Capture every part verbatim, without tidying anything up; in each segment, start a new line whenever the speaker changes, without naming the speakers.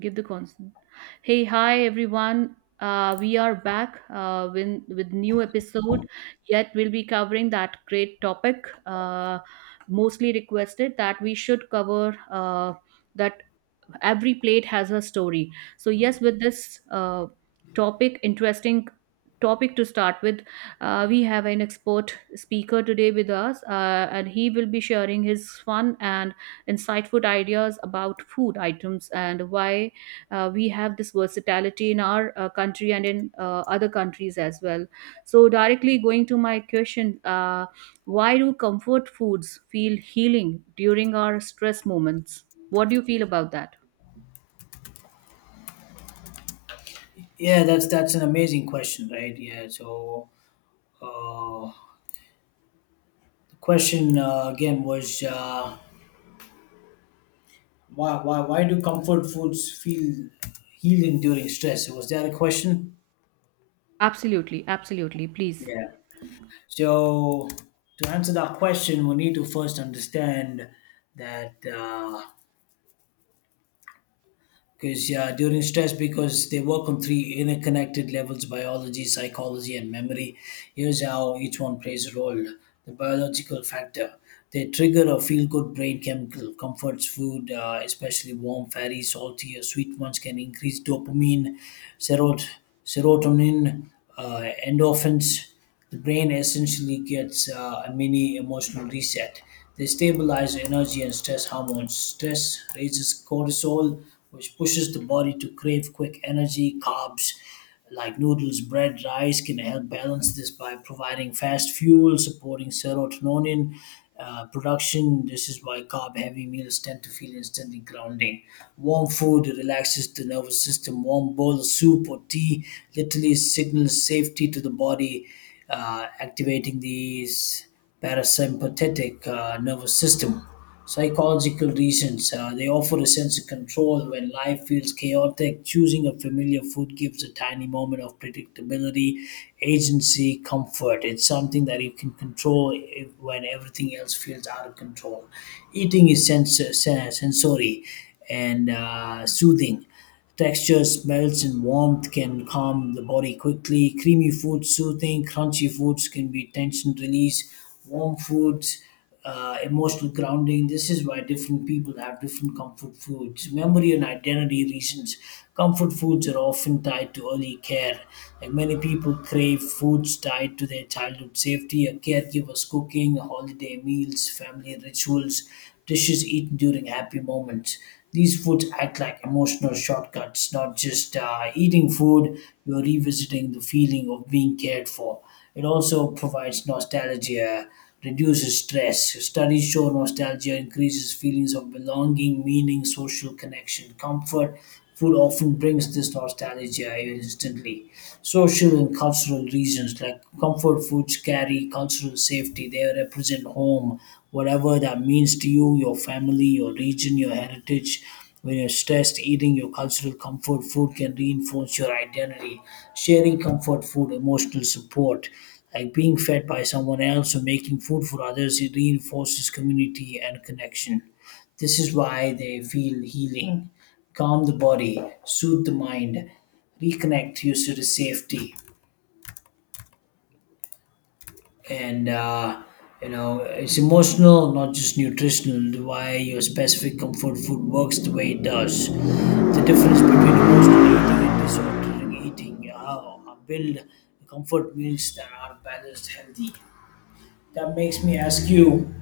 Give the constant. Hey, hi everyone. Uh, we are back uh, with, with new episode. Yet we'll be covering that great topic, uh, mostly requested that we should cover uh, that every plate has a story. So yes, with this uh, topic, interesting topic to start with, uh, we have an expert speaker today with us, uh, and he will be sharing his fun and insightful ideas about food items and why uh, we have this versatility in our uh, country and in uh, other countries as well. So directly going to my question, uh, why do comfort foods feel healing during our stress moments? What do you feel about that?
Yeah, that's that's an amazing question, right? Yeah, so uh, the question uh, again was uh, why why why do comfort foods feel healing during stress? Was that a question?
Absolutely, absolutely. Please.
Yeah. So to answer that question, we need to first understand that. Uh, because yeah, during stress, because they work on three interconnected levels: biology, psychology, and memory. Here's how each one plays a role. The biological factor: they trigger a feel good brain chemical. Comforts food, uh, especially warm, fatty, salty, or sweet ones, can increase dopamine, serot- serotonin, uh, endorphins. The brain essentially gets uh, a mini emotional reset. They stabilize energy and stress hormones. Stress raises cortisol, which pushes the body to crave quick energy. Carbs like noodles, bread, rice can help balance this by providing fast fuel, supporting serotonin uh, production. This is why carb heavy meals tend to feel instantly grounding. Warm food relaxes the nervous system. Warm bowl of soup or tea literally signals safety to the body, uh, activating the s- parasympathetic uh, nervous system. Psychological reasons: uh, they offer a sense of control when life feels chaotic. Choosing a familiar food gives a tiny moment of predictability, agency, comfort. It's something that you can control if, when everything else feels out of control. Eating is sens- sen- sensory and uh, soothing. Texture, smells, and warmth can calm the body quickly. Creamy foods soothing, crunchy foods can be tension release, warm foods uh, emotional grounding. This is why different people have different comfort foods. Memory and identity reasons. Comfort foods are often tied to early care. Like, many people crave foods tied to their childhood safety, a caregiver's cooking, holiday meals, family rituals, dishes eaten during happy moments. These foods act like emotional shortcuts. Not just uh, eating food, you're revisiting the feeling of being cared for. It also provides nostalgia, reduces stress. Studies show nostalgia increases feelings of belonging, meaning, social connection, comfort. Food often brings this nostalgia instantly. Social and cultural reasons, like comfort foods, carry cultural safety. They represent home, whatever that means to you, your family, your region, your heritage. When you're stressed, eating your cultural comfort food can reinforce your identity. Sharing comfort food, emotional support, like being fed by someone else or making food for others, it reinforces community and connection. This is why they feel healing, calm the body, soothe the mind, reconnect you to the safety. And, uh, you know, it's emotional, not just nutritional, why your specific comfort food works the way it does. The difference between emotional eating and disorderly eating. How uh, build comfort meals that are balanced, healthy. That makes me ask you,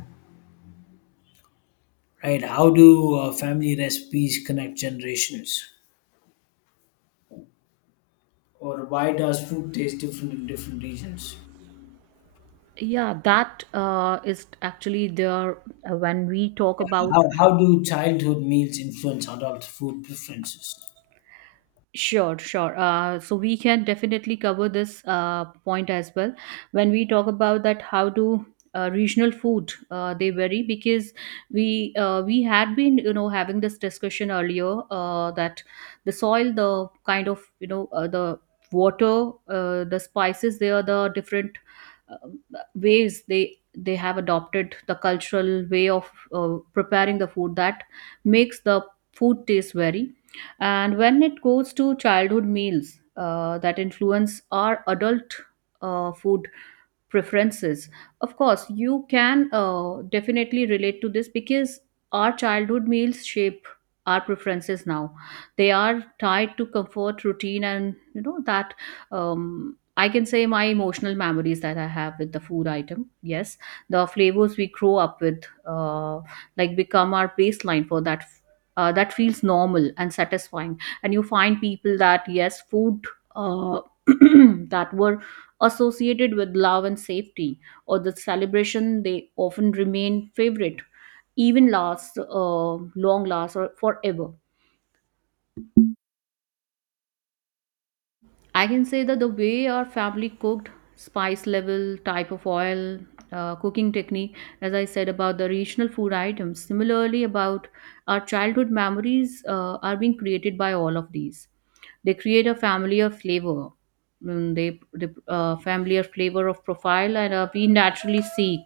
right, how do uh, family recipes connect generations? Or why does food taste different in different regions?
Yeah, that uh, is actually there uh, when we talk
Yeah,
about.
How, how do childhood meals influence adult food preferences?
Sure, sure. Uh, so we can definitely cover this uh, point as well. When we talk about that, how do uh, regional food uh, they vary? Because we uh, we had been, you know, having this discussion earlier, uh, that the soil, the kind of, you know, uh, the water, uh, the spices, they are the different uh, ways, they they have adopted the cultural way of uh, preparing the food that makes the food taste vary. And when it goes to childhood meals, uh, that influence our adult uh, food preferences, of course you can uh, definitely relate to this, because our childhood meals shape our preferences now. They are tied to comfort, routine, and you know that, um, I can say, my emotional memories that I have with the food item. Yes, the flavors we grow up with, uh, like become our baseline for that, uh, that feels normal and satisfying. And you find people that, yes, food uh, that were associated with love and safety, or the celebration, they often remain favorite, even last, uh, long last, or forever. I can say that the way our family cooked, spice level, type of oil, uh, cooking technique, as I said about the regional food items, similarly about our childhood memories, uh, are being created by all of these. They create a familiar flavor. Mm, they the uh, familiar flavor of profile, and uh, we naturally seek.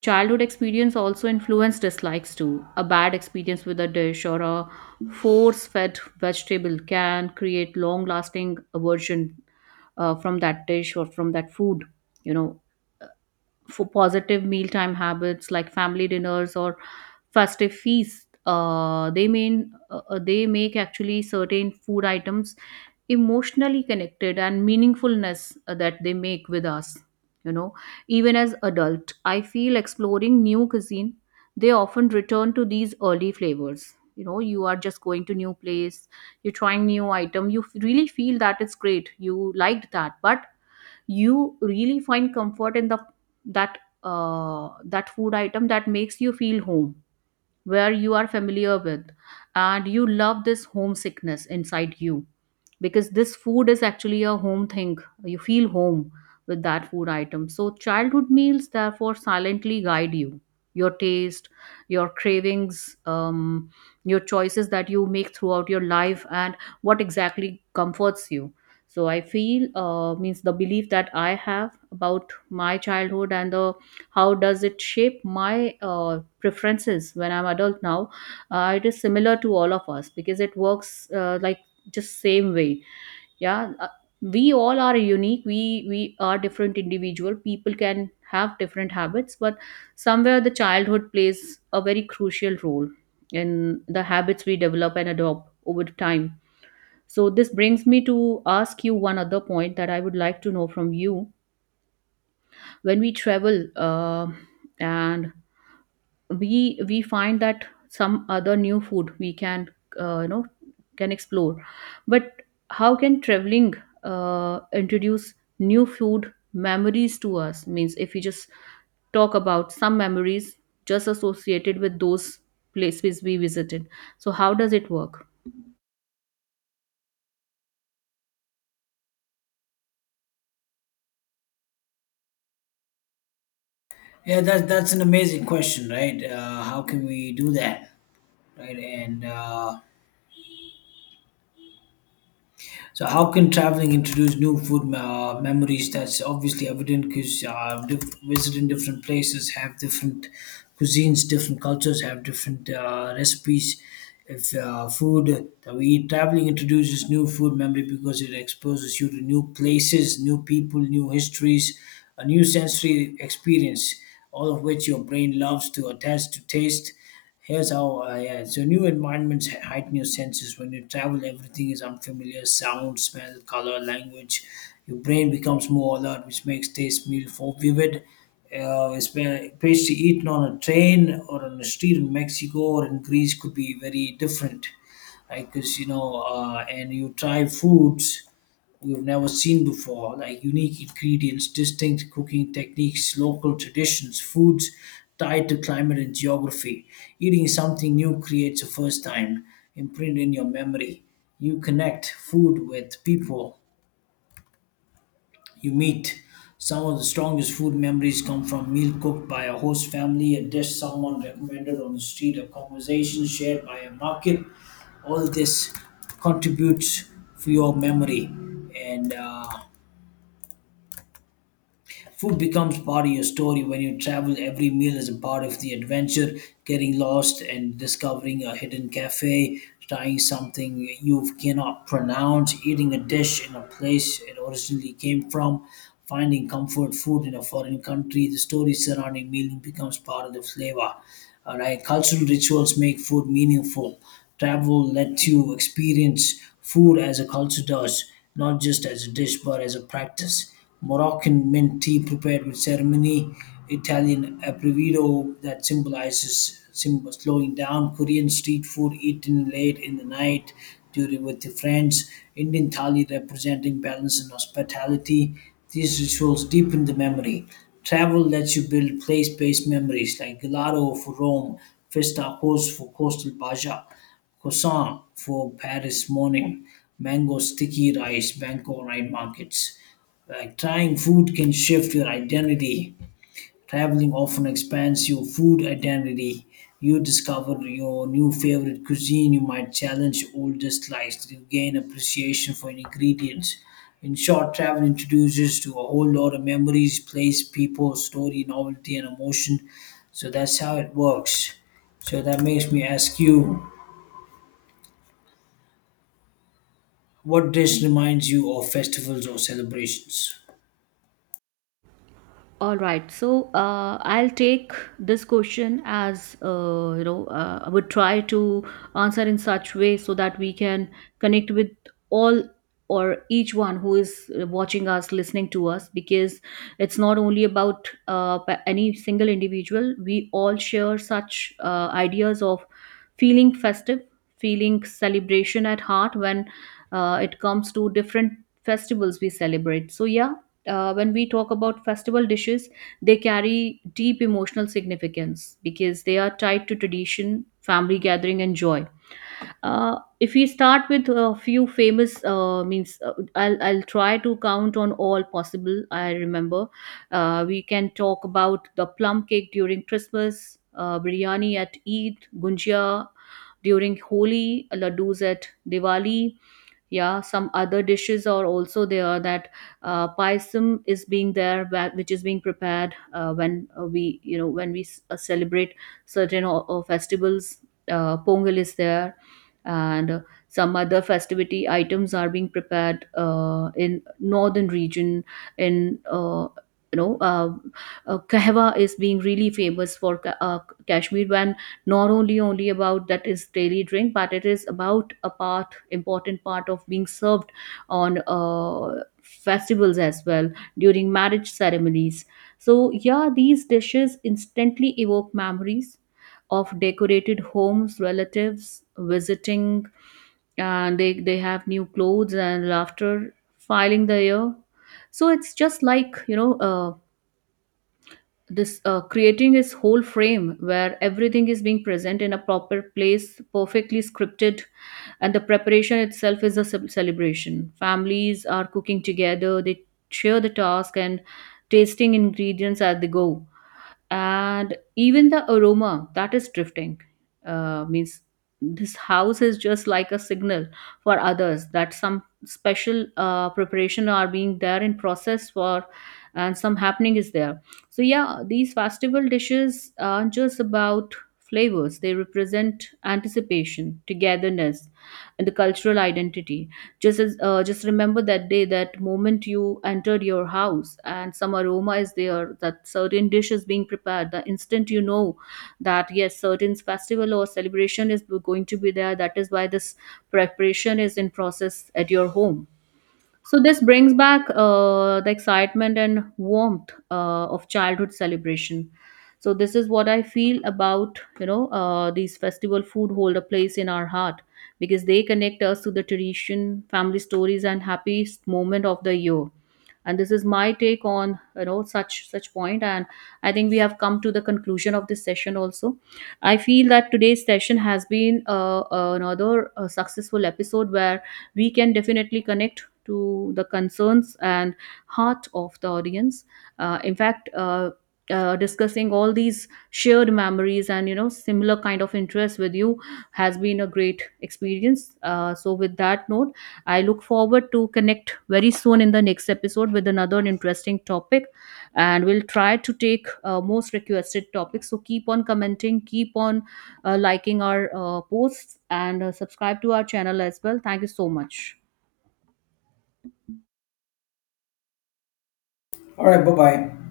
Childhood experience also influence dislikes too. A bad experience with a dish or a force fed vegetable can create long lasting aversion uh, from that dish or from that food. You know, for positive mealtime habits like family dinners or festive feasts, uh, they mean uh, uh, they make actually certain food items emotionally connected and meaningfulness uh, that they make with us, you know. Even as adult, I feel exploring new cuisine, they often return to these early flavors. You know, you are just going to new place, you're trying new item, you f- really feel that it's great, you liked that, but you really find comfort in the that, uh, that food item that makes you feel home, where you are familiar with, and you love this homesickness inside you, because this food is actually a home thing, you feel home with that food item. So childhood meals therefore silently guide you, your taste, your cravings, um, your choices that you make throughout your life and what exactly comforts you. So I feel, uh, means, the belief that I have about my childhood and the how does it shape my uh, preferences when I'm adult now, uh, it is similar to all of us because it works uh, like just same way. Yeah, uh, we all are unique, we we are different individual, people can have different habits, but somewhere the childhood plays a very crucial role in the habits we develop and adopt over time. So this brings me to ask you one other point that I would like to know from you. When we travel, uh, and we we find that some other new food we can, uh, you know, can explore, but how can traveling uh, introduce new food memories to us? Means if we just talk about some memories just associated with those places we visited, so how does it work?
Yeah, that, that's an amazing question, right? Uh, how can we do that, right? And uh, so, how can traveling introduce new food uh, memories? That's obviously evident because uh, diff- visiting different places have different cuisines, different cultures have different uh, recipes. If uh, food that we eat, traveling introduces new food memory because it exposes you to new places, new people, new histories, a new sensory experience, all of which your brain loves to attach to taste. Here's how. Uh, yeah. So new environments he- heighten your senses. When you travel, everything is unfamiliar: sound, smell, color, language. Your brain becomes more alert, which makes taste, meal for vivid. Uh, espe- pastry eaten on a train or on a street in Mexico or in Greece could be very different, right? Because you know, uh, and you try foods we've never seen before, like unique ingredients, distinct cooking techniques, local traditions, foods tied to climate and geography. Eating something new creates a first time imprint in your memory. You connect food with people you meet. Some of the strongest food memories come from meal cooked by a host family, a dish someone recommended on the street, a conversation shared by a market. All this contributes for your memory. And uh, food becomes part of your story when you travel. Every meal is a part of the adventure. Getting lost and discovering a hidden cafe, trying something you cannot pronounce, eating a dish in a place it originally came from, finding comfort food in a foreign country. The story surrounding meal becomes part of the flavor. All right, cultural rituals make food meaningful. Travel lets you experience food as a culture does, not just as a dish, but as a practice. Moroccan mint tea prepared with ceremony, Italian aperitivo that symbolizes sim- slowing down, Korean street food eaten late in the night during with the friends, Indian thali representing balance and hospitality. These rituals deepen the memory. Travel lets you build place-based memories like gelato for Rome, festa coast for coastal Baja, croissant for Paris morning, mango sticky rice, Bangkok night markets. Like, trying food can shift your identity. Traveling often expands your food identity. You discover your new favorite cuisine. You might challenge old dislikes. You gain appreciation for ingredients. In short, travel introduces to a whole lot of memories, place, people, story, novelty, and emotion. So that's how it works. So that makes me ask you, what dish reminds you of festivals or celebrations?
All right, so uh, I'll take this question as, uh, you know, uh, I would try to answer in such way so that we can connect with all or each one who is uh, watching us, listening to us, because it's not only about uh, pa- any single individual. We all share such uh, ideas of feeling festive, feeling celebration at heart when uh, it comes to different festivals we celebrate. So yeah, uh, when we talk about festival dishes, they carry deep emotional significance because they are tied to tradition, family gathering, and joy. Uh, if we start with a few famous, uh, means uh, I'll, I'll try to count on all possible. I remember uh, we can talk about the plum cake during Christmas, uh, biryani at Eid, gunjia during Holi, laddus at Diwali, yeah, some other dishes are also there, that uh, paisam is being there, wha- which is being prepared uh, when, uh, we, you know, when we s- uh, celebrate certain o- o- festivals, uh, pongal is there, and uh, some other festivity items are being prepared uh, in northern region, in, uh, you know, uh, uh, kahwa is being really famous for Ka- uh, kashmir, when not only only about that is daily drink, but it is about a part, important part of being served on uh, festivals as well, during marriage ceremonies. So yeah, these dishes instantly evoke memories of decorated homes, relatives visiting, and they, they have new clothes and laughter filing the air. So it's just like, you know, uh, this uh, creating his whole frame where everything is being present in a proper place, perfectly scripted, and the preparation itself is a ce- celebration, families are cooking together, they share the task and tasting ingredients as they go, and even the aroma that is drifting, uh, means this house is just like a signal for others that some special uh, preparation are being there in process for, and some happening is there. So yeah, these festival dishes aren't just about flavors, they represent anticipation, togetherness, and the cultural identity. Just as, uh, just remember that day, that moment you entered your house and some aroma is there, that certain dish is being prepared, the instant you know that yes, certain festival or celebration is going to be there, that is why this preparation is in process at your home. So this brings back uh, the excitement and warmth uh, of childhood celebration. So this is what I feel about, you know, uh, these festival food hold a place in our heart because they connect us to the tradition, family stories, and happiest moment of the year. And this is my take on, you know, such such point, point. And I think we have come to the conclusion of this session also. I feel that today's session has been uh, another uh, successful episode where we can definitely connect to the concerns and heart of the audience. Uh, in fact, uh, uh, discussing all these shared memories and, you know, similar kind of interest with you has been a great experience. Uh, so with that note, I look forward to connect very soon in the next episode with another interesting topic, and we'll try to take uh, most requested topics. So keep on commenting, keep on uh, liking our uh, posts, and uh, subscribe to our channel as well. Thank you so much.
All right, bye bye.